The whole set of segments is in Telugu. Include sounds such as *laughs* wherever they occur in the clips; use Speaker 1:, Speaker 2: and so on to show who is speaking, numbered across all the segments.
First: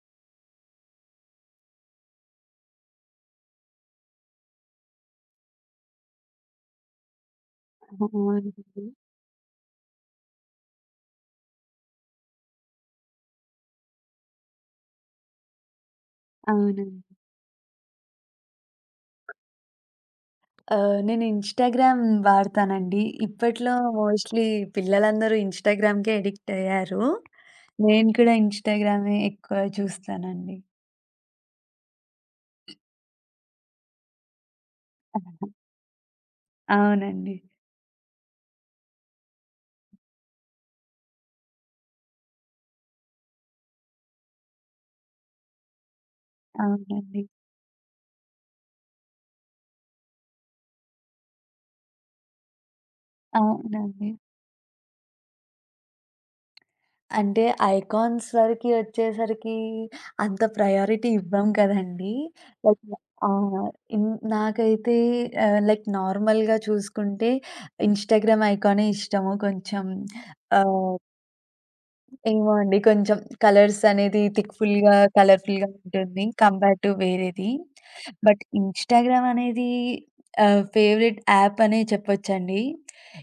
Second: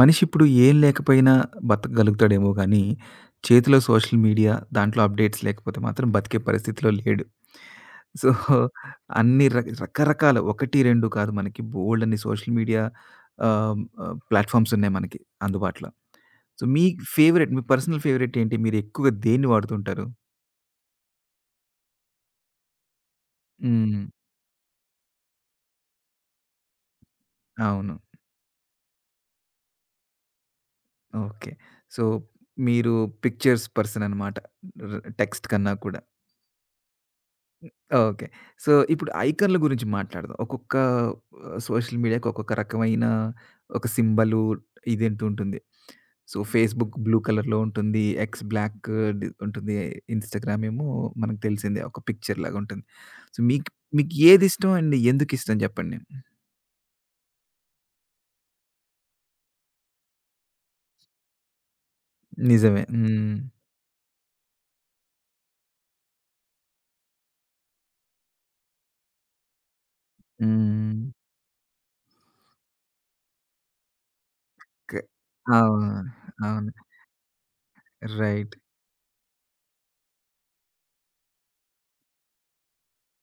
Speaker 1: మనిషిప్పుడు ఏం లేకపోయినా బతకగలుగుతాడేమో గానీ, చేతిలో సోషల్ మీడియా, దాంట్లో అప్‌డేట్స్ లేకపోతే మాత్రం బతికే పరిస్థితిలో లేడు. సో,
Speaker 2: అవునండి.
Speaker 1: అన్ని రకరకాల 1, 2 కాదు, మనకి బోలెడన్ని సోషల్ మీడియా ఆహ్, ఆహ్, ప్లాట్‌ఫార్మ్స్ ఉన్నాయి మనకి అందుబాటులో. సో, మీ
Speaker 2: అవునండి.
Speaker 1: ఫేవరెట్, మీ పర్సనల్ ఫేవరెట్ ఏంటి? మీరు ఎక్కువగా దేన్ని వాడుతుంటారు?
Speaker 2: నేను ఇన్‌స్టాగ్రామ్ వాడతానండి. ఇప్పట్లో
Speaker 1: హ్మ్.
Speaker 2: మోస్ట్‌లీ పిల్లలందరూ ఇన్‌స్టాగ్రామ్‌కే అడిక్ట్ అయ్యారు.
Speaker 1: అవును.
Speaker 2: నేను కూడా ఇన్‌స్టాగ్రామే ఎక్కువ చూస్తానండి.
Speaker 1: ఓకే. సో, మీరు పిక్చర్స్ పర్సన్ అనమాట. టెక్స్ట్ కన్నా కూడా.
Speaker 2: అవునండి.
Speaker 1: ఓకే. సో, ఇప్పుడు ఐకాన్‌ల గురించి మాట్లాడదాం. ఒక్కొక్క సోషల్ మీడియాకి ఒక్కొక్క రకమైన ఒక సింబలు ఇదంటూ ఉంటుంది. సో, ఫేస్‌బుక్ బ్లూ
Speaker 2: అవునండి.
Speaker 1: కలర్‌లో ఉంటుంది. ఎక్స్ బ్లాక్ ఉంటుంది. ఇన్‌స్టాగ్రామ్ ఏమో మనకు తెలిసిందే, ఒక పిక్చర్ లాగా ఉంటుంది. సో, మీకు
Speaker 2: అవునండి.
Speaker 1: మీకు ఏది ఇష్టం అండ్ ఎందుకిష్టం జెప్పండి?
Speaker 2: అంటే ఐకాన్స్ వరకి వచ్చేసరికి అంత ప్రయారిటీ ఇవ్వం కదండీ!
Speaker 1: నిజమే.
Speaker 2: లైక్ ఆ!
Speaker 1: హ్మ్.
Speaker 2: ఇన్ నాకైతే లైక్ నార్మల్‌గా చూసుకుంటే ఇన్‌స్టాగ్రామ్ ఐకానే ఇష్టము. కొంచెం ఆహ్
Speaker 1: హ్మ్.
Speaker 2: ఏమో అండి. కొంచెం కలర్స్ అనేది
Speaker 1: క
Speaker 2: థిక్‌ఫుల్‌గా, కలర్‌ఫుల్‌గా
Speaker 1: అవును.
Speaker 2: ఉంటుంది
Speaker 1: అవును.
Speaker 2: కంపేర్ టు వేరేది. But
Speaker 1: right.
Speaker 2: ఇన్‌స్టాగ్రామ్ అనేది ఫేవరెట్ యాప్ అనే చెప్పొచ్చండి.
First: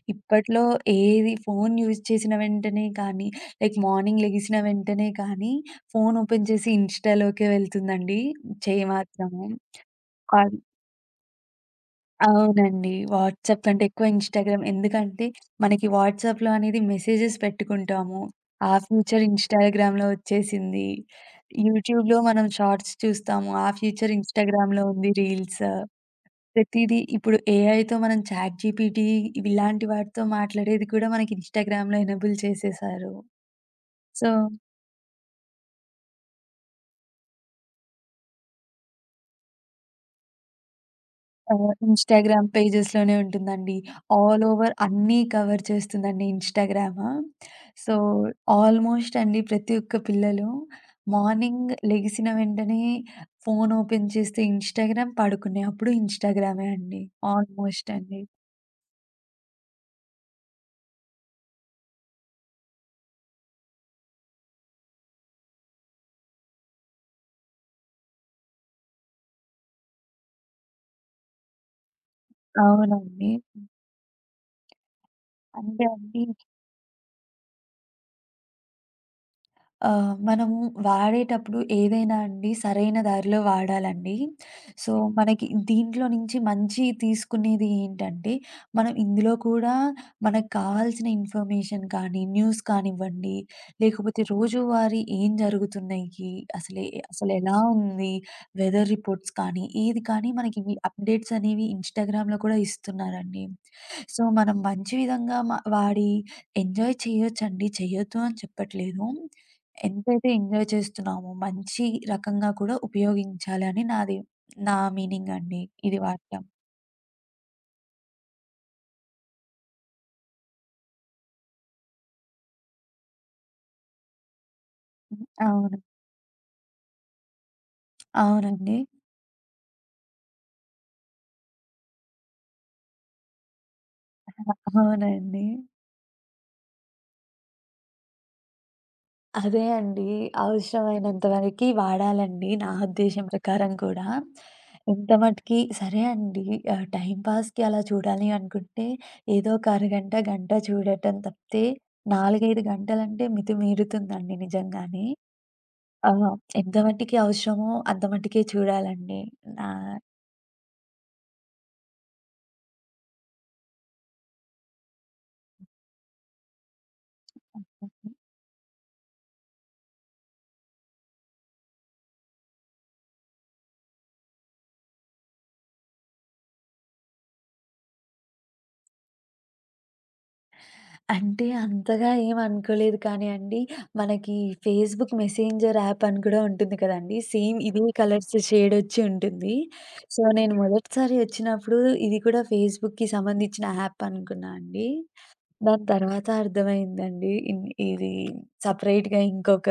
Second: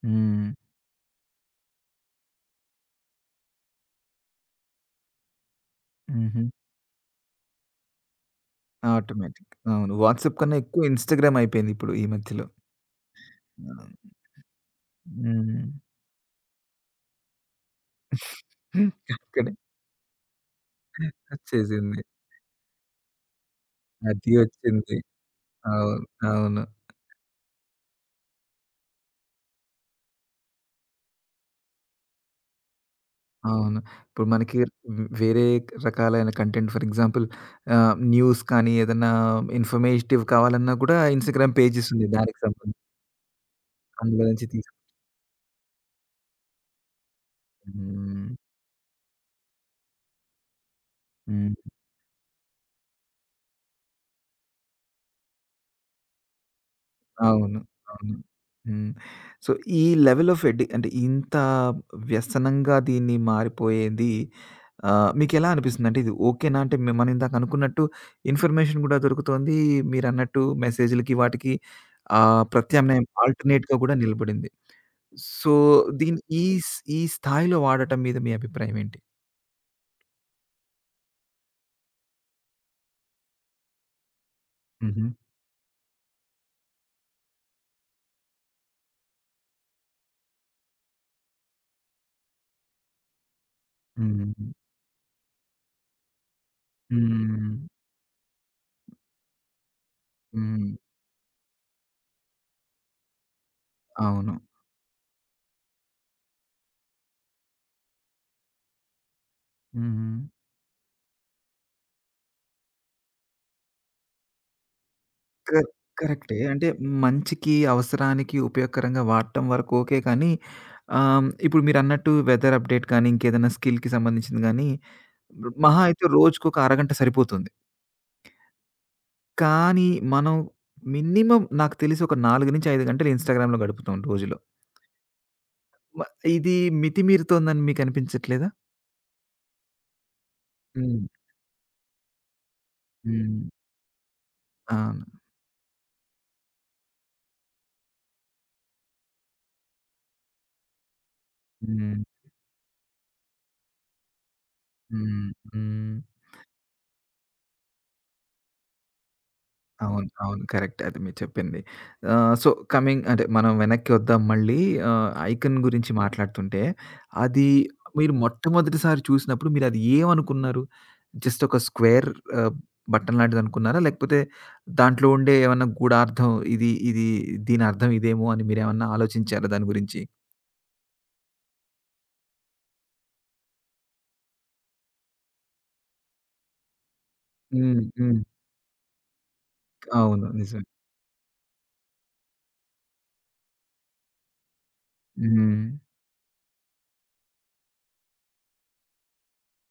Speaker 1: హ్మ్.
Speaker 2: ఇప్పట్లో ఏది ఫోను యూజ్ చేసిన వెంటనే కానీ, లైక్ మార్నింగ్ లెగిసిన వెంటనే కానీ, ఫోను
Speaker 1: హుహు.
Speaker 2: ఓపెన్ చేసి ఇన్‌స్టాలోకే వెళ్తుందండి. చెయ్యి మాత్రము.
Speaker 1: ఆటోమేటిక్. అవును. వాట్సాప్ కన్నా ఎక్కువ ఇన్‌స్టాగ్రామ్ అయిపోయింది ఇప్పుడు ఈ మధ్యలో.
Speaker 2: అవునండి. వాట్సాప్
Speaker 1: ఆ!
Speaker 2: కంటే ఎక్కువ ఇన్‌స్టాగ్రామ్. ఎందుకంటే,
Speaker 1: హ్మ్.
Speaker 2: మనకి వాట్సాప్‌లో అనేది మెసేజెస్ పెట్టుకుంటాము. ఆ ఫ్యూచర్
Speaker 1: అక్కడే
Speaker 2: ఇన్‌స్టాగ్రామ్‌లో వచ్చేసింది.
Speaker 1: వచ్చేసింది.
Speaker 2: యూట్యూబ్‌లో మనం షార్ట్స్ చూస్తాము. ఆ ఫ్యూచర్
Speaker 1: అది
Speaker 2: ఇన్‌స్టాగ్రామ్‌లో
Speaker 1: వచ్చింది.
Speaker 2: ఉంది రీల్స్.
Speaker 1: అవును. అవును.
Speaker 2: ప్రతీదీ ఇప్పుడు ఏఐతో మనం చాట్ జీపీటీ ఇవి ఇలాంటి వాటితో మాట్లాడేది కూడా మనకి ఇన్‌స్టాగ్రామ్‌లో ఎనేబుల్ చేసేసారు.
Speaker 1: అవును. ఇప్పుడు
Speaker 2: సో
Speaker 1: మనకి వేరే రకాలైన కంటెంట్, ఫర్ ఎగ్జాంపుల్ న్యూస్ కానీ, ఏదన్నా ఇన్ఫర్మేటివ్ కావాలన్నా కూడా ఇన్‌స్టాగ్రామ్ పేజెస్ ఉన్నాయి దానికి
Speaker 2: ఇన్‌స్టాగ్రామ్
Speaker 1: సంబంధించి.
Speaker 2: పేజెస్‌లోనే ఉంటుందండి.
Speaker 1: అందులో
Speaker 2: ఆల్
Speaker 1: నుంచి
Speaker 2: ఓవర్
Speaker 1: తీసుకు
Speaker 2: అన్నీ కవర్ చేస్తుందండి ఇన్‌స్టాగ్రామ్. సో,
Speaker 1: హ్మ్.
Speaker 2: ఆల్‌మోస్ట్ అండి ప్రతి ఒక్క పిల్లలు
Speaker 1: హ్మ్.
Speaker 2: మార్నింగ్ లెగిసిన వెంటనే ఫోన్ ఓపెన్ చేస్తే ఇన్‌స్టాగ్రామ్, పడుకునే అప్పుడు ఇన్‌స్టాగ్రామే అండి.
Speaker 1: అవును.
Speaker 2: ఆల్‌మోస్ట్
Speaker 1: అవును.
Speaker 2: అండి.
Speaker 1: హ్మ్. సో, ఈ లెవెల్ ఆఫ్ ఎడి అంటే ఇంత వ్యసనంగా దీన్ని మారిపోయేది, మీకెలా అనిపిస్తుందంటే, ఇది ఓకేనా? అంటే మనం ఇందాక అనుకున్నట్టు ఇన్ఫర్మేషన్ గూడా దొరుకుతోంది. మీరన్నట్టు మెసేజ్‌లకి వాటికి ప్రత్యామ్నాయం,
Speaker 2: అవునండి.
Speaker 1: ఆల్టర్‌నేట్‌గా గూడా నిలబడింది. సో,
Speaker 2: అంటే
Speaker 1: దీన్ని
Speaker 2: అండి
Speaker 1: ఈ ఈ స్థాయిలో వాడటం మీద మీ అభిప్రాయం ఏంటి?
Speaker 2: మనము వాడేటప్పుడు ఏదైనా అండి సరైన దారిలో వాడాలండి. సో,
Speaker 1: హుహు.
Speaker 2: మనకి దీంట్లో నుంచి మంచి తీసుకునేది ఏంటంటే, మనం ఇందులో కూడా మనకు కావాల్సిన ఇన్ఫర్మేషన్ కానీ, న్యూస్ కానివ్వండి, లేకపోతే
Speaker 1: హ్మ్.
Speaker 2: రోజువారీ ఏం జరుగుతున్నాయి, అసలే
Speaker 1: హ్మ్.
Speaker 2: అసలెలా ఉంది, వెదర్ రిపోర్ట్స్ కానీ, ఏది కానీ మనకి
Speaker 1: హ్మ్.
Speaker 2: ఇవి అప్‌డేట్స్ అనేవి ఇన్‌స్టాగ్రామ్‌లో కూడా ఇస్తున్నారండి. సో,
Speaker 1: అవును.
Speaker 2: మనం మంచి విధంగా వాడి ఎంజాయ్ చేయొచ్చండి, చేయొద్దు అని చెప్పట్లేదు.
Speaker 1: హ్మ్.
Speaker 2: ఎంతైతే ఎంజాయ్ చేస్తున్నామో, మంచి రకంగా కూడా ఉపయోగించాలి అని నా మీనింగ్
Speaker 1: క
Speaker 2: అండి. ఇది
Speaker 1: కరెక్టే.
Speaker 2: వాక్యం.
Speaker 1: అంటే మంచికి, అవసరానికి ఉపయోగకరంగా వాడటం వరకు ఓకే. కానీ ఇప్పుడు మీరన్నట్టు వెదర్ అప్‌డేట్ కానీ, ఇంకేదైనా స్కిల్‌కి సంబంధించింది గానీ
Speaker 2: హ్మ్. అవును.
Speaker 1: మహా అయితే రోజుకొక అరగంట సరిపోతుంది.
Speaker 2: అవునండి.
Speaker 1: కానీ మనం మినిమమ్ నాకు తెలిసి ఒక 4-5 గంటలు ఇన్‌స్టాగ్రామ్‌లో గడుపుతాం రోజులో.
Speaker 2: అవునండి.
Speaker 1: మ ఇది మితిమీరుతోందని మీకనిపించట్లేదా?
Speaker 2: అదే అండి.
Speaker 1: హ్మ్.
Speaker 2: అవసరమైనంత వరకి వాడాలండి నా ఉద్దేశ్యం
Speaker 1: హ్మ్.
Speaker 2: ప్రకారం కూడా.
Speaker 1: అవును.
Speaker 2: ఎంత మటికి సరే అండి టైమ్ పాస్‌కి అలా చూడాలి అనుకుంటే, ఏదో ఒక అరగంట, గంట చూడటం తప్పితే
Speaker 1: హ్మ్.
Speaker 2: 4, 5 గంటలంటే మితిమీరుతుందండి నిజంగానే.
Speaker 1: హ్మ్. హ్మ్.
Speaker 2: ఆ! ఎంత మటికి అవసరమో అంత మటికే చూడాలండి. నా
Speaker 1: అవును. అవును. కరెక్ట్. అది మీరు చెప్పింది. సో, కమింగ్ అంటే మనం వెనక్కి వద్దాం మళ్ళీ. 'ఐకాన్' గురించి మాట్లాడుతుంటే, అది మీరు మొట్టమొదటిసారి చూసినప్పుడు మీరది ఏమనుకున్నారు? జస్ట్ ఒక స్క్వేర్ ఆహ్, బటన్ లాంటిదనుకున్నారా? లేకపోతే దాంట్లో ఉండే ఏమన్నా గూఢార్థం ఇది దీనర్థం ఇదేమో అని మీరేమన్నా ఆలోచించారా దాని గురించి?
Speaker 2: అంటే అంతగా ఏం అనుకోలేదు కానీ అండి, మనకి ఫేస్‌బుక్ మెసెంజర్ యాప్ అని కూడా ఉంటుంది కదండీ! సేమ్
Speaker 1: హ్మ్.
Speaker 2: ఇదే
Speaker 1: హ్మ్.
Speaker 2: కలర్స్ షేడ్ వచ్చి ఉంటుంది. సో,
Speaker 1: అవును.
Speaker 2: నేను
Speaker 1: నిజమే.
Speaker 2: మొదటిసారి వచ్చినప్పుడు ఇది కూడా ఫేస్‌బుక్‌కి సంబంధించిన యాప్ అనుకున్నా అండి.
Speaker 1: హ్మ్.
Speaker 2: దాని తర్వాత అర్థమైందండి. ఇది సెపరేట్‌గా ఇంకొక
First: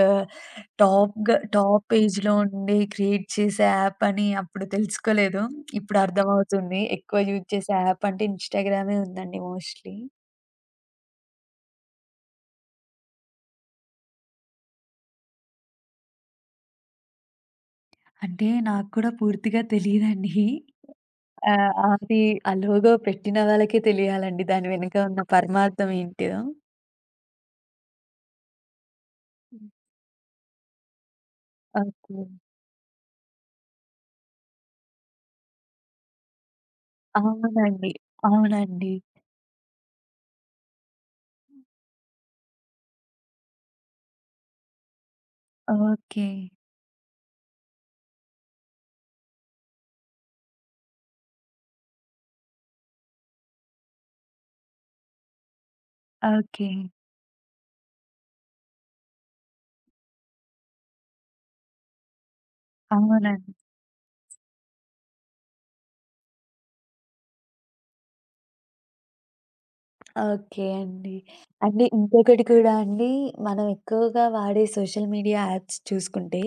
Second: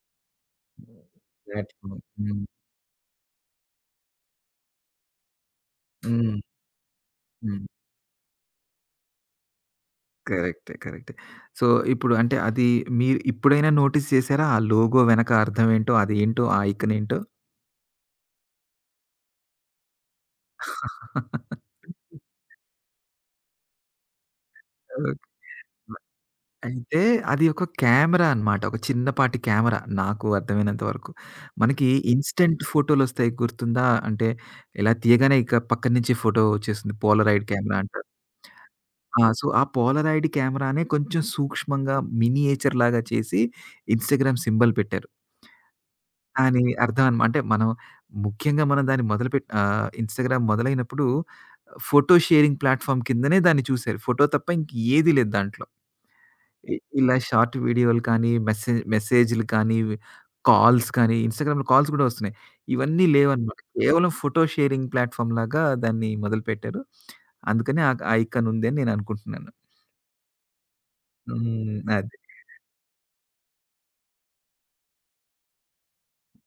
Speaker 2: టాప్
Speaker 1: ప్లాట్‌ఫార్మ్.
Speaker 2: పేజ్‌లో
Speaker 1: హ్మ్.
Speaker 2: ఉండి క్రియేట్ చేసే యాప్ అని అప్పుడు తెలుసుకోలేదు. ఇప్పుడు
Speaker 1: హ్మ్.
Speaker 2: అర్థమవుతుంది. ఎక్కువ యూజ్
Speaker 1: హ్మ్.
Speaker 2: చేసే యాప్ అంటే ఇన్‌స్టాగ్రామే ఉందండి మోస్ట్‌లీ.
Speaker 1: కరెక్టే. కరెక్టే. సో, ఇప్పుడు అంటే అది మీరు ఇప్పుడైనా నోటీస్ చేసారా? ఆ లోగో వెనక అర్థం ఏంటో, అదేంటో, ఆ ఐకాన్ ఏంటో?
Speaker 2: అంటే నాకు కూడా పూర్తిగా తెలీదండి. ఆ! అది ఆ లోగో పెట్టిన వాళ్ళకే తెలియాలండి. దాని వెనుక
Speaker 1: ఓకే.
Speaker 2: ఉన్న పరమార్థం
Speaker 1: మ
Speaker 2: ఏంటిదో.
Speaker 1: అయితే అది ఒక కెమెరా అన్నమాట. ఒక చిన్నపాటి
Speaker 2: హ్మ్.
Speaker 1: కెమెరా, నాకు అర్థమైనంత వరకు. మనకి
Speaker 2: ఓకే.
Speaker 1: ఇన్‌స్టంట్ ఫోటోలొస్తాయి గుర్తుందా? అంటే ఇలా తీయగానే ఇక పక్కన నుంచి ఫోటో వచ్చేస్తుంది. పోలరాయిడ్ కెమెరా
Speaker 2: అవునండి.
Speaker 1: అంటారు.
Speaker 2: అవునండి.
Speaker 1: ఆ! సో, ఆ పోలరాయిడ్ కెమెరానే కొంచెం సూక్ష్మంగా మినియేచర్‌లాగా చేసి ఇన్‌స్టాగ్రామ్ సింబల్ పెట్టారు.
Speaker 2: ఓకే.
Speaker 1: అని అర్థం అనమా అంటే మనం ముఖ్యంగా మనం దాన్ని మొదలుపెట్ ఇన్‌స్టాగ్రామ్ మొదలైనప్పుడు ఫోటో షేరింగ్ ప్లాట్‌ఫార్మ్ కిందనే దాన్ని చూసారు. ఫోటో తప్ప ఇంకేది లేదు దాంట్లో.
Speaker 2: ఓకే.
Speaker 1: ఇలా షార్ట్ వీడియోలు కానీ, మెసే మెసేజ్‌లు కానీ, కాల్స్ కానీ, ఇన్‌స్టాగ్రామ్‌లో కాల్స్ కూడా వస్తున్నాయి. ఇవన్నీ
Speaker 2: అవునండి.
Speaker 1: లేవనమాట. కేవలం ఫోటో షేరింగ్ ప్లాట్‌ఫార్మ్ లాగా దాన్ని మొదలుపెట్టారు. అందుకని ఆ ఆ ఐకాన్ ఉంది అని నేను అనుకుంటున్నాను.
Speaker 2: ఓకే అండి.
Speaker 1: హ్మ్.
Speaker 2: అంటే
Speaker 1: అదే.
Speaker 2: ఇంకొకటి కూడా అండి, మనం ఎక్కువగా వాడే సోషల్ మీడియా యాప్స్ చూసుకుంటే,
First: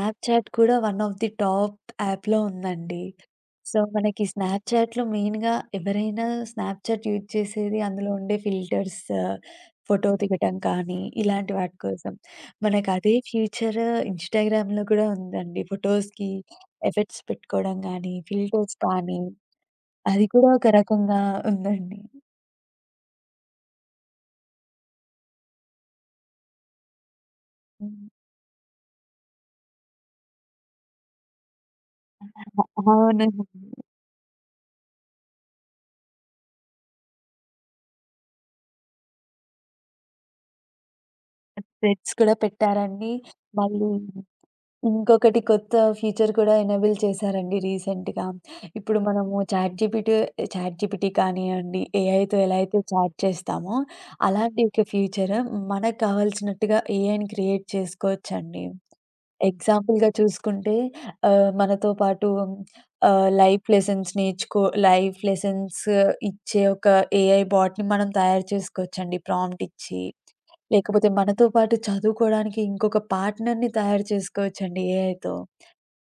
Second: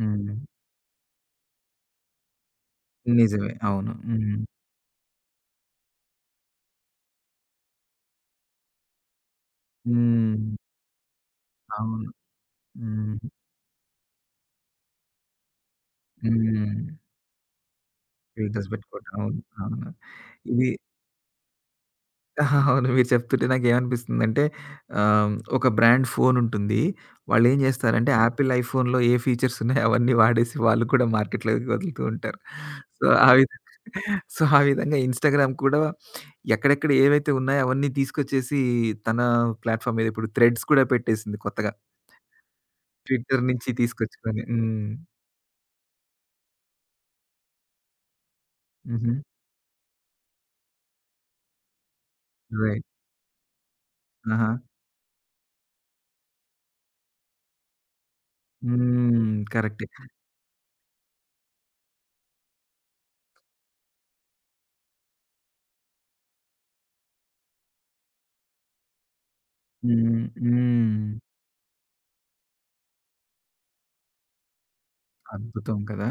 Speaker 1: హ్మ్.
Speaker 2: కూడా వన్ ఆఫ్ ది టాప్ యాప్‌లో ఉందండి.
Speaker 1: నిజమే.
Speaker 2: సో,
Speaker 1: అవును.
Speaker 2: మనకి
Speaker 1: హ్మ్.
Speaker 2: స్నాప్‌చాట్‌లో మెయిన్‌గా ఎవరైనా స్నాప్‌చాట్ యూజ్ చేసేది అందులో ఉండే ఫిల్టర్స్, ఫోటో దిగటం
Speaker 1: హ్మ్.
Speaker 2: కానీ, ఇలాంటి వాటి
Speaker 1: అవును.
Speaker 2: కోసం. మనకు అదే
Speaker 1: హ్మ్.
Speaker 2: ఫ్యూచర్ ఇన్‌స్టాగ్రామ్‌లో కూడా ఉందండి. ఫోటోస్‌కి
Speaker 1: హ్మ్.
Speaker 2: ఎఫెక్ట్స్ పెట్టుకోవడం గానీ,
Speaker 1: ఫిల్టర్స్
Speaker 2: ఫిల్టర్స్
Speaker 1: పెట్టుకోవటం.
Speaker 2: కానీ,
Speaker 1: అవును. అవును.
Speaker 2: అది కూడా
Speaker 1: ఇది
Speaker 2: ఒక
Speaker 1: *laughs*
Speaker 2: రకంగా ఉందండి.
Speaker 1: ఆహా! అవును. మీరు చెప్తుంటే నాకేమనిపిస్తుందంటే, ఒక బ్రాండ్ ఫోనుంటుంది. వాళ్ళేం
Speaker 2: హ్మ్.
Speaker 1: జేస్తారంటే, యాపిల్ ఐఫోన్‌లో ఏ ఫీచర్స్ ఉన్నాయో అవన్నీ వాడేసి వాళ్ళు కూడా మార్కెట్‌లోకి వదులుతూ ఉంటారు. సో,
Speaker 2: అవునండి.
Speaker 1: ఆ విధంగా సో, ఆ విధంగా ఇన్‌స్టాగ్రామ్ కూడా ఎక్కడెక్కడ ఏవైతే ఉన్నాయో అవన్నీ తీసుకొచ్చేసి తన ప్లాట్‌ఫామ్ మీద ఇప్పుడు థ్రెడ్స్ కూడా పెట్టేసింది కొత్తగా.
Speaker 2: థ్రెడ్స్ కూడా పెట్టారండి.
Speaker 1: ట్విట్టర్ నుంచి
Speaker 2: మళ్ళీ
Speaker 1: తీసుకొచ్చుకొని. హ్మ్.
Speaker 2: ఇంకొకటి కొత్త ఫీచర్ కూడా ఎనేబుల్ చేశారండి రీసెంట్‌గా. ఇప్పుడు
Speaker 1: హుహు.
Speaker 2: మనము చాట్‌జీపీటీ చాట్‌జీపీటీ కానియండి, ఏఐతో ఎలా అయితే
Speaker 1: రైట్.
Speaker 2: చాట్ చేస్తామో,
Speaker 1: ఆహా!
Speaker 2: అలాంటి ఒక ఫీచర్ మనకు కావాల్సినట్టుగా ఏఐని క్రియేట్ చేసుకోవచ్చండి.
Speaker 1: హ్మ్. కరెక్టే.
Speaker 2: ఎగ్జాంపుల్‌గా చూసుకుంటే మనతో పాటు లైఫ్ లెసన్స్ లైఫ్ లెసన్స్ ఇచ్చే ఒక ఏఐ బాట్‌ని మనం తయారు చేసుకోవచ్చండి ప్రాంప్ట్ ఇచ్చి.
Speaker 1: హ్మ్. హ్మ్.
Speaker 2: లేకపోతే మనతో పాటు చదువుకోడానికి ఇంకొక పార్ట్‌నర్‌ని తయారు చేసుకోవచ్చండి ఏఐతో.
Speaker 1: అద్భుతం కదా!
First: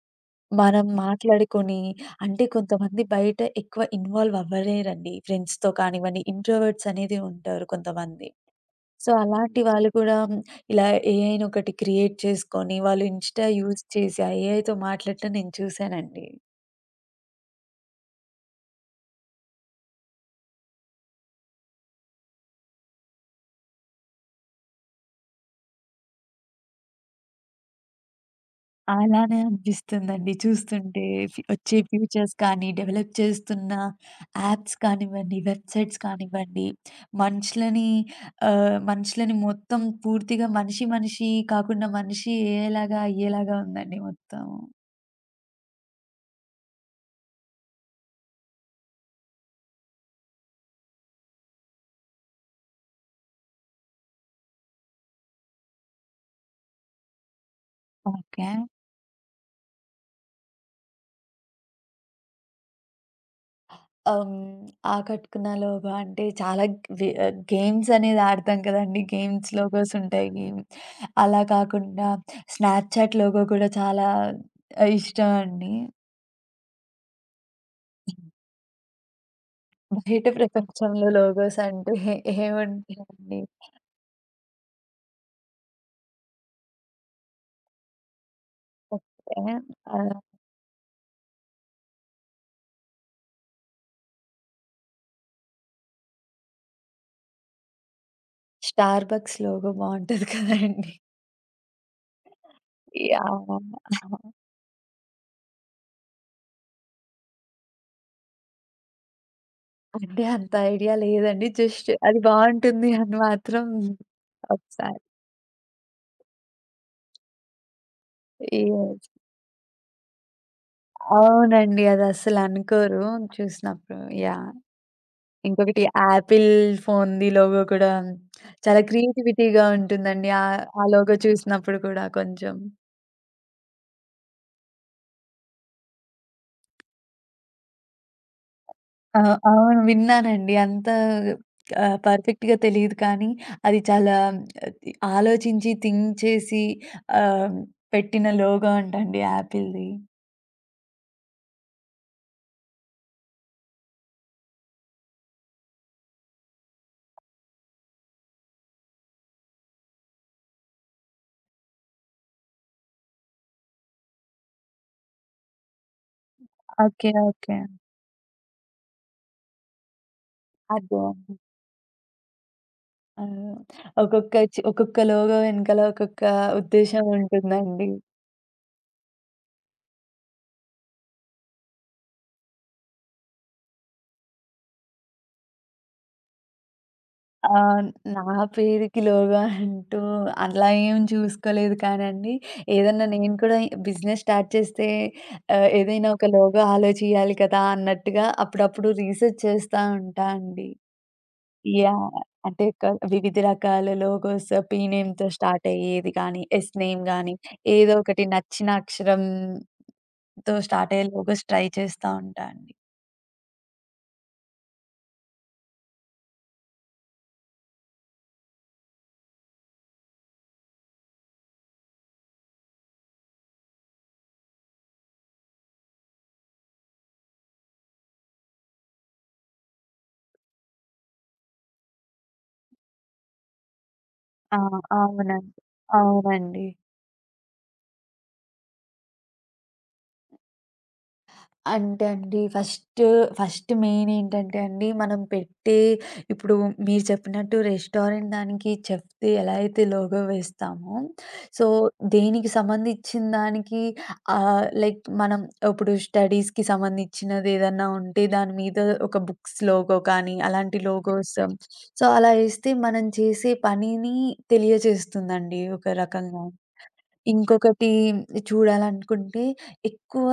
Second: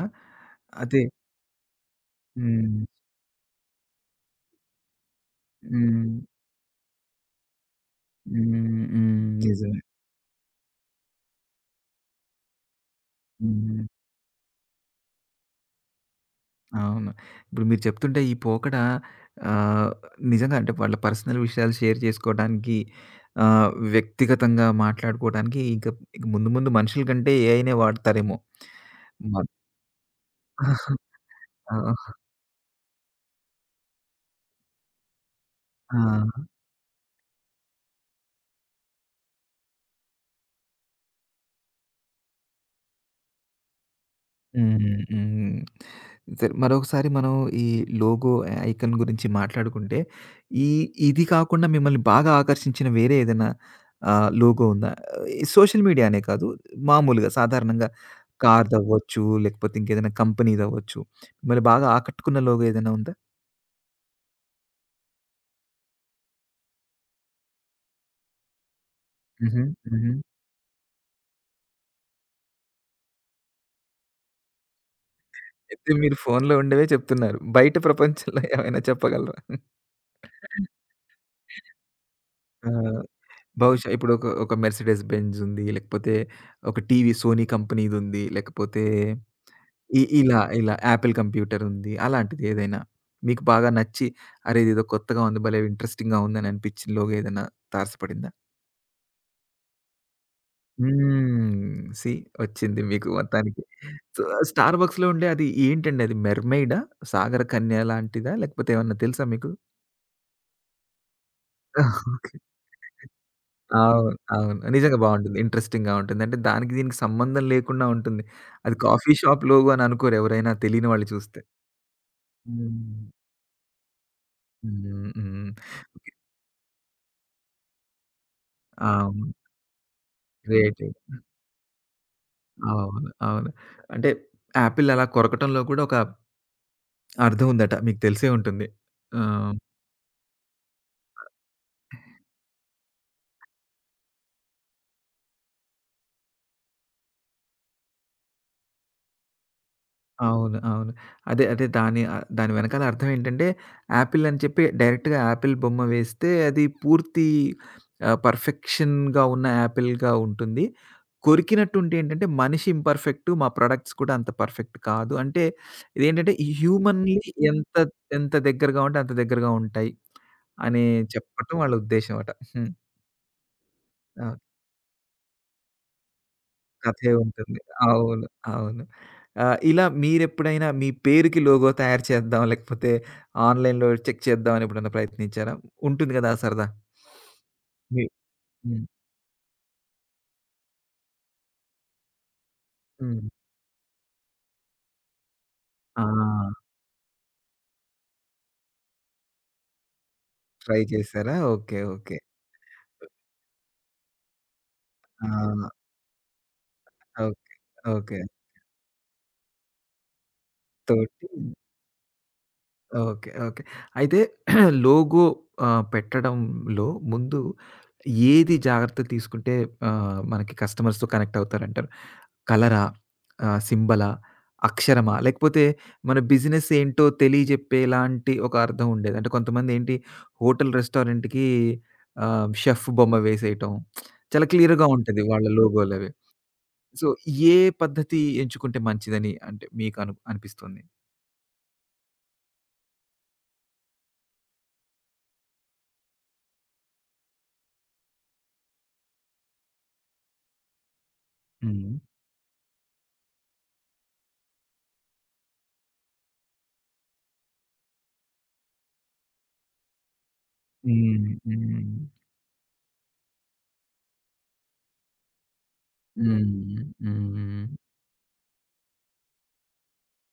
Speaker 2: మనం
Speaker 1: అదే.
Speaker 2: మాట్లాడుకొని అంటే
Speaker 1: హ్మ్.
Speaker 2: కొంతమంది బయట ఎక్కువ ఇన్వాల్వ్ అవ్వలేరండి. ఫ్రెండ్స్‌తో
Speaker 1: హ్మ్.
Speaker 2: కానివ్వండి, ఇంట్రోవర్ట్స్ అనేది ఉంటారు కొంతమంది.
Speaker 1: హ్మ్.
Speaker 2: సో,
Speaker 1: హ్మ్.
Speaker 2: అలాంటి
Speaker 1: నిజమే.
Speaker 2: వాళ్ళు కూడా ఇలా ఏఐని ఒకటి క్రియేట్ చేసుకొని, వాళ్ళు ఇన్‌స్టా యూజ్
Speaker 1: హ్మ్.
Speaker 2: చేసి ఆ ఏఐతో మాట్లాడటం నేను చూసానండి.
Speaker 1: అవును. ఇప్పుడు మీరు చెప్తుంటే ఈ పోకడ ఆహ్, నిజంగా అంటే వాళ్ళ పర్సనల్ విషయాలు షేర్ చేసుకోవడానికి, ఆహ్, వ్యక్తిగతంగా మాట్లాడుకోవడానికి ఇంక ఇక ముందు ముందు మనుషుల కంటే ఏఐనే వాడతారేమో.
Speaker 2: అలానే
Speaker 1: మొత్తం
Speaker 2: అనిపిస్తుందండి చూస్తుంటే.
Speaker 1: *laughs*
Speaker 2: వచ్చే
Speaker 1: ఆ!
Speaker 2: ఫీచర్స్ కానీ, డెవలప్ చేస్తున్న యాప్స్ కానివ్వండి,
Speaker 1: ఆ!
Speaker 2: వెబ్‌సైట్స్ కానివ్వండి, మనుషులని మనుషులని మొత్తం పూర్తిగా మనిషి మనిషి కాకుండా మనిషి ఏఐలాగా అయ్యేలాగా ఉందండి మొత్తం.
Speaker 1: హ్మ్. హ్మ్. సరే, మరొకసారి మనం ఈ లోగో, ఐకాన్ గురించి మాట్లాడుకుంటే, ఈ ఇది కాకుండా మిమ్మల్ని బాగా ఆకర్షించిన వేరే ఏదైనా లోగో ఉందా? ఈ సోషల్ మీడియా అనే కాదు, మామూలుగా సాధారణంగా
Speaker 2: ఓకే.
Speaker 1: కార్‌దవ్వచ్చు, లేకపోతే ఇంకేదైనా కంపెనీదవ్వచ్చు. మిమ్మల్ని బాగా ఆకట్టుకున్న లోగో ఏదైనా ఉందా?
Speaker 2: హ్మ్. ఆకట్టుకున్నలోగా అంటే చాలా గేమ్స్ అనేది ఆడతాం కదండీ! గేమ్స్
Speaker 1: హుహు.
Speaker 2: లోగోస్
Speaker 1: హుహు.
Speaker 2: ఉంటాయి. అలా కాకుండా స్నాప్‌చాట్ లోగో కూడా చాలా ఇష్టం అండి.
Speaker 1: అయితే మీరు ఫోన్‌లో ఉండేవే చెప్తున్నారు. బయట ప్రపంచంలో ఏమైనా చెప్పగలరా?
Speaker 2: బయట ప్రపంచంలో లోగోస్ అంటే
Speaker 1: ఆ!
Speaker 2: ఏముంటాయండి?
Speaker 1: బహుశా ఇప్పుడు ఒక 'మెర్సిడెస్ బెంజ్' ఉంది. లేకపోతే ఒక టీవీ 'సోనీ' కంపెనీదుంది. లేకపోతే
Speaker 2: ఓకే. ఆహ్,
Speaker 1: ఇలా 'యాపిల్ కంప్యూటర్' ఉంది. అలాంటిది ఏదైనా. మీకు బాగా నచ్చి అరే! ఇదేదో కొత్తగా ఉంది, భలే ఇంట్రెస్టింగ్‌గా ఉందని అనిపించిన లోగో ఏదైనా తారసపడిందా?
Speaker 2: స్టార్ బక్స్ లోగో బావుంటది కదండీ!
Speaker 1: హ్మ్. సీ వచ్చింది మీకు
Speaker 2: యాహ్!
Speaker 1: మొత్తానికి. సో, 'స్టార్ బక్స్‌లో' ఉండే అది ఏంటండి, అది మెర్‌మెయిడా? సాగర కన్య లాంటిదా? లేకపోతే ఏమన్నా తెలుసా మీకు?
Speaker 2: అంటే అంత ఐడియా లేదండి. జస్ట్ అది బావుంటుంది అని మాత్రం
Speaker 1: అవును. అవును. నిజంగా
Speaker 2: ఒకసారి
Speaker 1: బావుంటుంది. ఇంట్రెస్టింగ్‌గా ఉంటుంది. అంటే దానికి దీనికి సంబంధం లేకుండా ఉంటుంది. అది
Speaker 2: యెస్.
Speaker 1: కాఫీ షాప్ లోగో అని అనుకోరు ఎవరైనా తెలియని వాళ్ళు చూస్తే.
Speaker 2: అవునండి. అది అస్సలు అనుకోరు
Speaker 1: హ్మ్.
Speaker 2: చూసినప్పుడు. యాహ్!
Speaker 1: హ్మ్. హ్మ్.
Speaker 2: ఇంకొకటి
Speaker 1: ఓకే.
Speaker 2: యాపిల్ ఫోన్‌ది లోగో కూడా చాలా
Speaker 1: అవును.
Speaker 2: క్రియేటివిటీగా ఉంటుందండి. ఆ ఆ
Speaker 1: క్రియేటివ్.
Speaker 2: లోగో చూసినప్పుడు కూడా కొంచెం.
Speaker 1: అవును. అవును. అంటే యాపిల్ అలా కొరకటంలో కూడా ఒక అర్థం ఉందట. మీకు తెలిసే ఉంటుంది.
Speaker 2: ఆ!
Speaker 1: ఆ!
Speaker 2: అవును. విన్నానండి. అంత పర్ఫెక్ట్‌గా తెలీదు కానీ, అది చాలా ఆలోచించి థింక్ చేసి ఆహ్, పెట్టిన లోగో అంటండి యాపిల్‌ది.
Speaker 1: అవును. అవును. అదే దాని దాని వెనకాల అర్థం ఏంటంటే, యాపిల్ అని చెప్పి డైరెక్ట్‌గా యాపిల్ బొమ్మ వేస్తే అది పూర్తి పర్ఫెక్షన్‌గా ఉన్న యాపిల్‌గా ఉంటుంది. కొరికినట్టు ఉంటే ఏంటంటే, మనిషి ఇంపర్ఫెక్ట్, మా ప్రొడక్ట్స్ కూడా అంత పర్ఫెక్ట్ కాదు. అంటే ఇదేంటంటే
Speaker 2: ఓకే.
Speaker 1: Humanly
Speaker 2: okay.
Speaker 1: ఎంత ఎంత దగ్గరగా ఉంటే అంత దగ్గరగా ఉంటాయి అని
Speaker 2: అదే అండి.
Speaker 1: చెప్పటం వాళ్ళ ఉద్దేశ్యం అట. హ్మ్.
Speaker 2: ఆ!
Speaker 1: ఆ!
Speaker 2: ఒక్కొక్క లోగో వెనకాల ఒక్కొక్క ఉద్దేశ్యం
Speaker 1: కథే ఉంటుంది.
Speaker 2: ఉంటుందండి.
Speaker 1: అవును. అవును. ఇలా మీరెప్పుడైనా మీ పేరుకి లోగో తయారు చేద్దాం, లేకపోతే ఆన్‌లైన్‌లో చెక్ చేద్దాం అని ఎప్పుడైనా ప్రయత్నించారా? ఉంటుంది కదా! ఆ సరదా.
Speaker 2: ఆ!
Speaker 1: మీ
Speaker 2: నా
Speaker 1: హ్మ్.
Speaker 2: పేరుకి లోగో అంటూ అలా ఏం చూసుకోలేదు కానండి. ఏదన్నా
Speaker 1: హ్మ్.
Speaker 2: నేను కూడా బిజినెస్ స్టార్ట్ చేస్తే
Speaker 1: ఆ!
Speaker 2: ఏదైనా ఒక లోగో ఆలోచియాలి కదా! అన్నట్టుగా అప్పుడప్పుడు రీసెర్చ్ చేస్తా ఉంటా అండి.
Speaker 1: ట్రై చేశారా? ఓకే.
Speaker 2: యాహ్!
Speaker 1: ఓకే.
Speaker 2: అంటే వివిధ రకాల లోగోస్ P నేమ్‌తో స్టార్ట్
Speaker 1: ఆ!
Speaker 2: అయ్యేది గానీ, S నేమ్ గానీ,
Speaker 1: ఓకే.
Speaker 2: ఏదో
Speaker 1: ఓకే.
Speaker 2: ఒకటి నచ్చిన అక్షరంతో స్టార్ట్ అయ్యే
Speaker 1: తోటి
Speaker 2: లోగోస్ ట్రై చేస్తా ఉంటా అండి.
Speaker 1: ఓకే. ఓకే. అయితే *clears throat* లోగో పెట్టడంలో ముందు ఏది జాగ్రత్త తీసుకుంటే మనకి కస్టమర్స్‌తో కనెక్ట్ అవుతారంటారు? కలరా? సింబలా? అక్షరమా? లేకపోతే మన బిజినెస్ ఏంటో తెలియజెప్పేలాంటి ఒక అర్థం ఉండేది. అంటే కొంతమంది ఏంటి హోటల్, రెస్టారెంట్‌కి షెఫ్ బొమ్మ వేసేయటం. చాలా
Speaker 2: ఆ!
Speaker 1: క్లియర్‌గా ఉంటది వాళ్ళ
Speaker 2: అవునండి.
Speaker 1: లోగోలవి.
Speaker 2: అవునండి.
Speaker 1: సో, ఏ పద్ధతి ఎంచుకుంటే మంచిదని అంటే మీకు అనిపిస్తుంది?
Speaker 2: అంటే అండి ఫస్ట్ మెయిన్ ఏంటంటే అండి మనం పెట్టే ఇప్పుడు మీరు చెప్పినట్టు రెస్టారెంట్ దానికి చెఫ్‌ది ఎలా అయితే లోగో వేస్తామో, సో,
Speaker 1: హ్మ్.
Speaker 2: దేనికి సంబంధించిన దానికి లైక్ మనం ఇప్పుడు స్టడీస్‌కి సంబంధించినది ఏదన్నా ఉంటే దాని మీద ఒక బుక్స్ లోగో కానీ అలాంటి
Speaker 1: హ్మ్.
Speaker 2: లోగోస్
Speaker 1: హ్మ్.
Speaker 2: సో, అలా ఏస్తే మనం చేసే పనిని తెలియజేస్తుందండి ఒక రకంగా.
Speaker 1: హ్మ్. హ్మ్.
Speaker 2: ఇంకొకటి చూడాలనుకుంటే ఎక్కువ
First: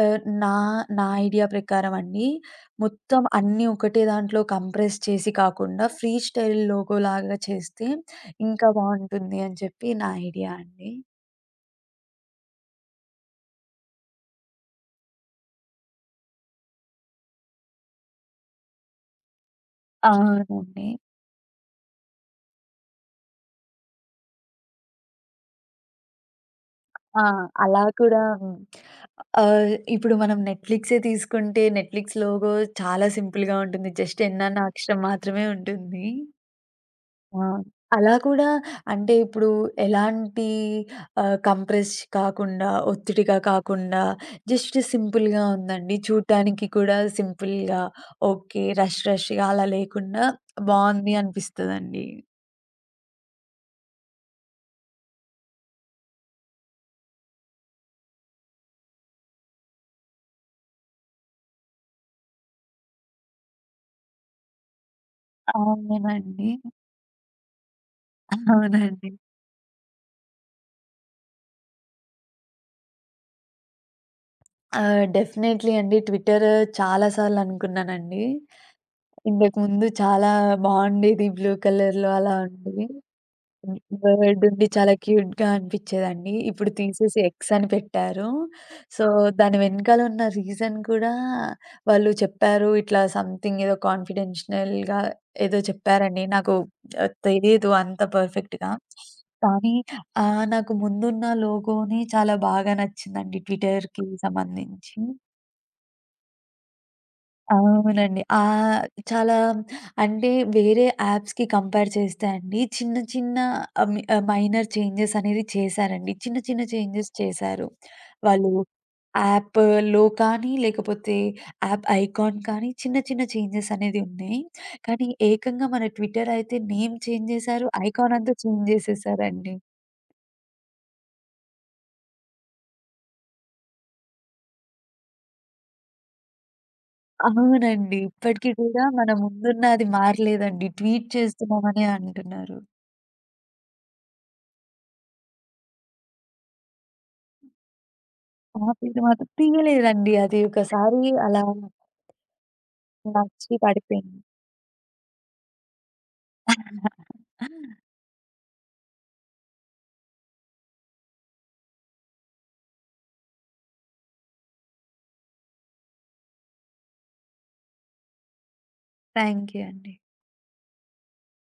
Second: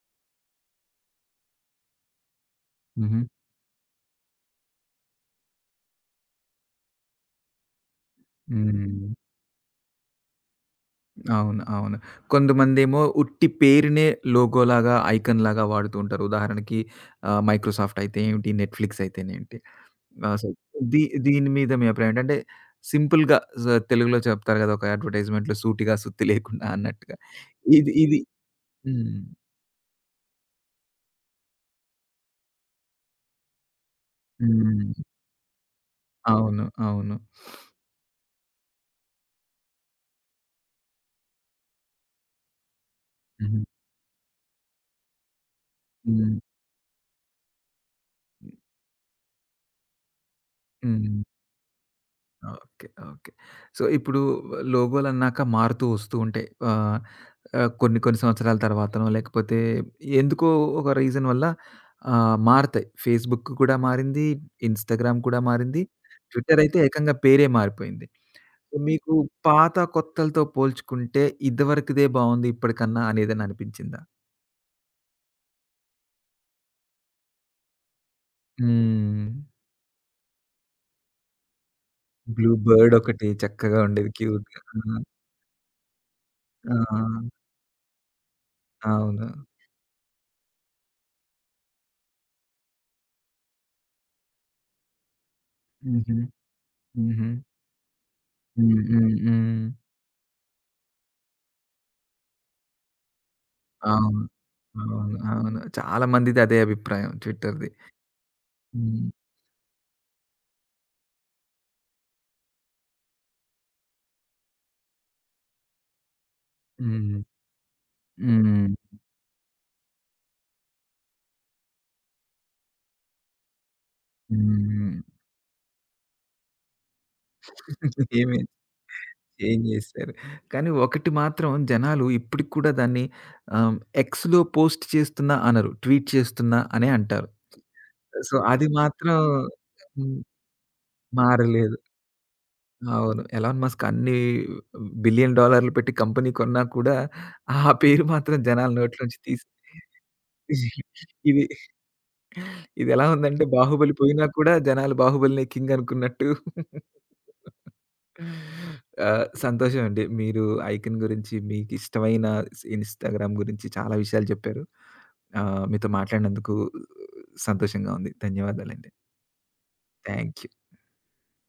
Speaker 2: ఆహ్, నా, నా ఐడియా ప్రకారం అండి.
Speaker 1: హుహు.
Speaker 2: మొత్తం అన్నీ ఒకటే దాంట్లో కంప్రెస్ చేసి కాకుండా ఫ్రీ స్టైల్ లోగోలాగా చేస్తే ఇంకా
Speaker 1: హ్మ్.
Speaker 2: బావుంటుంది అని చెప్పి నా ఐడియా అండి.
Speaker 1: అవును. అవును. కొంతమందేమో ఉట్టి పేరునే లోగోలాగా, ఐకాన్‌లాగా వాడుతూ ఉంటారు. ఉదాహరణకి మైక్రోసాఫ్ట్ అయితే ఏంటి, నెట్‌ఫ్లిక్స్ అయితేనేంటి. సో,
Speaker 2: అవునండి.
Speaker 1: దీ దీని మీద మీ అభిప్రాయం ఏంటి? అంటే సింపుల్‌గా స తెలుగులో చెప్తారు కదా! ఒక అడ్వర్టైజ్‌మెంట్‌లో సూటిగా, సుత్తి లేకుండా అన్నట్టుగా.
Speaker 2: ఆ! అలా
Speaker 1: ఇది ఇది
Speaker 2: కూడా
Speaker 1: హ్మ్.
Speaker 2: ఇప్పుడు మనం నెట్‌ఫ్లిక్సే తీసుకుంటే నెట్‌ఫ్లిక్స్ లోగో చాలా సింపుల్‌గా ఉంటుంది. జస్ట్ N అన్న
Speaker 1: హ్మ్.
Speaker 2: అక్షరం మాత్రమే ఉంటుంది.
Speaker 1: అవును. అవును.
Speaker 2: ఆ! అలా కూడా అంటే ఇప్పుడు ఎలాంటి కంప్రెస్ కాకుండా, ఒత్తిడిగా
Speaker 1: హుహు.
Speaker 2: కాకుండా జస్ట్ సింపుల్‌గా ఉందండి.
Speaker 1: హ్మ్.
Speaker 2: చూడటానికి కూడా సింపుల్‌గా ఓకే. రష్‌గా అలా లేకుండా బావుంది
Speaker 1: హ్మ్.
Speaker 2: అనిపిస్తదండి.
Speaker 1: ఓకే. ఓకే. సో, ఇప్పుడు లోగోలన్నాక మారుతూ వస్తూ ఉంటాయి. ఆహ్ ఆహ్, కొన్ని కొన్ని సంవత్సరాల తర్వాతనో లేకపోతే ఎందుకో ఒక రీజన్ వల్ల మారతాయి. ఫేస్‌బుక్ కూడా మారింది, ఇన్‌స్టాగ్రామ్ కూడా మారింది,
Speaker 2: అవునండి.
Speaker 1: ట్విట్టర్ అయితే ఏకంగా పేరే మారిపోయింది. సో,
Speaker 2: అవునండి.
Speaker 1: మీకు పాత, కొత్తలతో పోల్చుకుంటే ఇదివరకుదే బావుంది ఇప్పటికన్నా అనేదని అనిపించిందా?
Speaker 2: ఆ! డెఫినైట్‌లీ అండి. ట్విట్టర్ చాలా సార్లు అనుకున్నానండి.
Speaker 1: హ్మ్.
Speaker 2: ఇంతకుముందు చాలా బావుండేది. బ్లూ కలర్‌లో అలా
Speaker 1: బ్లూ
Speaker 2: ఉండేది.
Speaker 1: బర్డ్ ఒకటి
Speaker 2: హ్మ్.
Speaker 1: చక్కగా ఉండేది
Speaker 2: బర్డ్
Speaker 1: క్యూట్‌గా.
Speaker 2: ఉండి చాలా క్యూట్‌గా అనిపిచ్చేదండి. ఇప్పుడు
Speaker 1: ఆ! ఆ!
Speaker 2: తీసేసి ఎగ్స్ అని పెట్టారు. సో,
Speaker 1: అవును.
Speaker 2: దాని వెనకాల ఉన్న రీజన్ కూడా వాళ్ళు చెప్పారు. ఇట్లా సంథింగ్ ఏదో కాన్ఫిడెన్షియల్‌గా ఏదో
Speaker 1: హుహు.
Speaker 2: చెప్పారండి. నాకు
Speaker 1: హుహు.
Speaker 2: తెలీదు అంత పర్ఫెక్ట్‌గా.
Speaker 1: హ్మ్. హ్మ్. హ్మ్.
Speaker 2: కానీ నాకు ముందున్న లోగోనే చాలా బాగా నచ్చిందండి ట్విట్టర్‌కి
Speaker 1: అవును.
Speaker 2: సంబంధించి.
Speaker 1: అవును. అవును. చాలా మందిది అదే అభిప్రాయం ట్విట్టర్‌ది.
Speaker 2: అవునండి.
Speaker 1: హ్మ్.
Speaker 2: చాలా అంటే వేరే యాప్స్‌కి కంపేర్ చేస్తే అండి చిన్న చిన్న మైనర్ చేంజెస్ అనేది చేశారండి. చిన్న చిన్న చేంజెస్
Speaker 1: హ్మ్.
Speaker 2: చేశారు. వాళ్ళు
Speaker 1: హ్మ్.
Speaker 2: యాప్‌లో కానీ, లేకపోతే యాప్ ఐకాన్ కానీ చిన్న చిన్న చేంజెస్ అనేది ఉన్నాయి.
Speaker 1: హ్మ్.
Speaker 2: కానీ ఏకంగా మన ట్విట్టర్ అయితే నేమ్ చేంజ్ చేశారు.
Speaker 1: *laughs*
Speaker 2: ఐకాన్ అంతా
Speaker 1: ఏమి
Speaker 2: చేంజ్ చేసేసారండి.
Speaker 1: చేంజ్ చేశారు. కానీ ఒకటి మాత్రం జనాలు ఇప్పటికి కూడా దాన్ని ఆహ్, ఎక్స్‌లో పోస్ట్ చేస్తున్నా అనరు. ట్వీట్ చేస్తున్నా అనే అంటారు.
Speaker 2: అవునండి.
Speaker 1: సో,
Speaker 2: ఇప్పటికి
Speaker 1: అది
Speaker 2: కూడా మన
Speaker 1: మాత్రం
Speaker 2: ముందున్న అది
Speaker 1: హ్మ్.
Speaker 2: మారలేదండి. ట్వీట్
Speaker 1: మారలేదు.
Speaker 2: చేస్తున్నామనే అంటున్నారు.
Speaker 1: అవును. ఎలాన్ మస్క్ అన్ని బిలియన్ డాలర్లు పెట్టి కంపెనీ కొన్నా కూడా ఆ పేరు మాత్రం జనాల
Speaker 2: కాపీలు
Speaker 1: నోట్లోంచి
Speaker 2: మాత్రం
Speaker 1: తీసి
Speaker 2: తీయలేదండి. అది ఒకసారి అలా
Speaker 1: ఇది ఇది ఎలా ఉందంటే
Speaker 2: నచ్చి
Speaker 1: 'బాహుబలి'
Speaker 2: పడిపోయింది.
Speaker 1: పోయినా కూడా జనాలు 'బాహుబలినే కింగ్' అనుకున్నట్టు సంతోషం అండి. మీరు ఐకాన్ గురించి, మీకిష్టమైన ఇన్‌స్టాగ్రామ్ గురించి చాలా విషయాలు చెప్పారు. మీతో మాట్లాడినందుకు సంతోషంగా ఉంది. ధన్యవాదాలండి.
Speaker 2: థాంక్ యూ అండి.
Speaker 1: Thank you.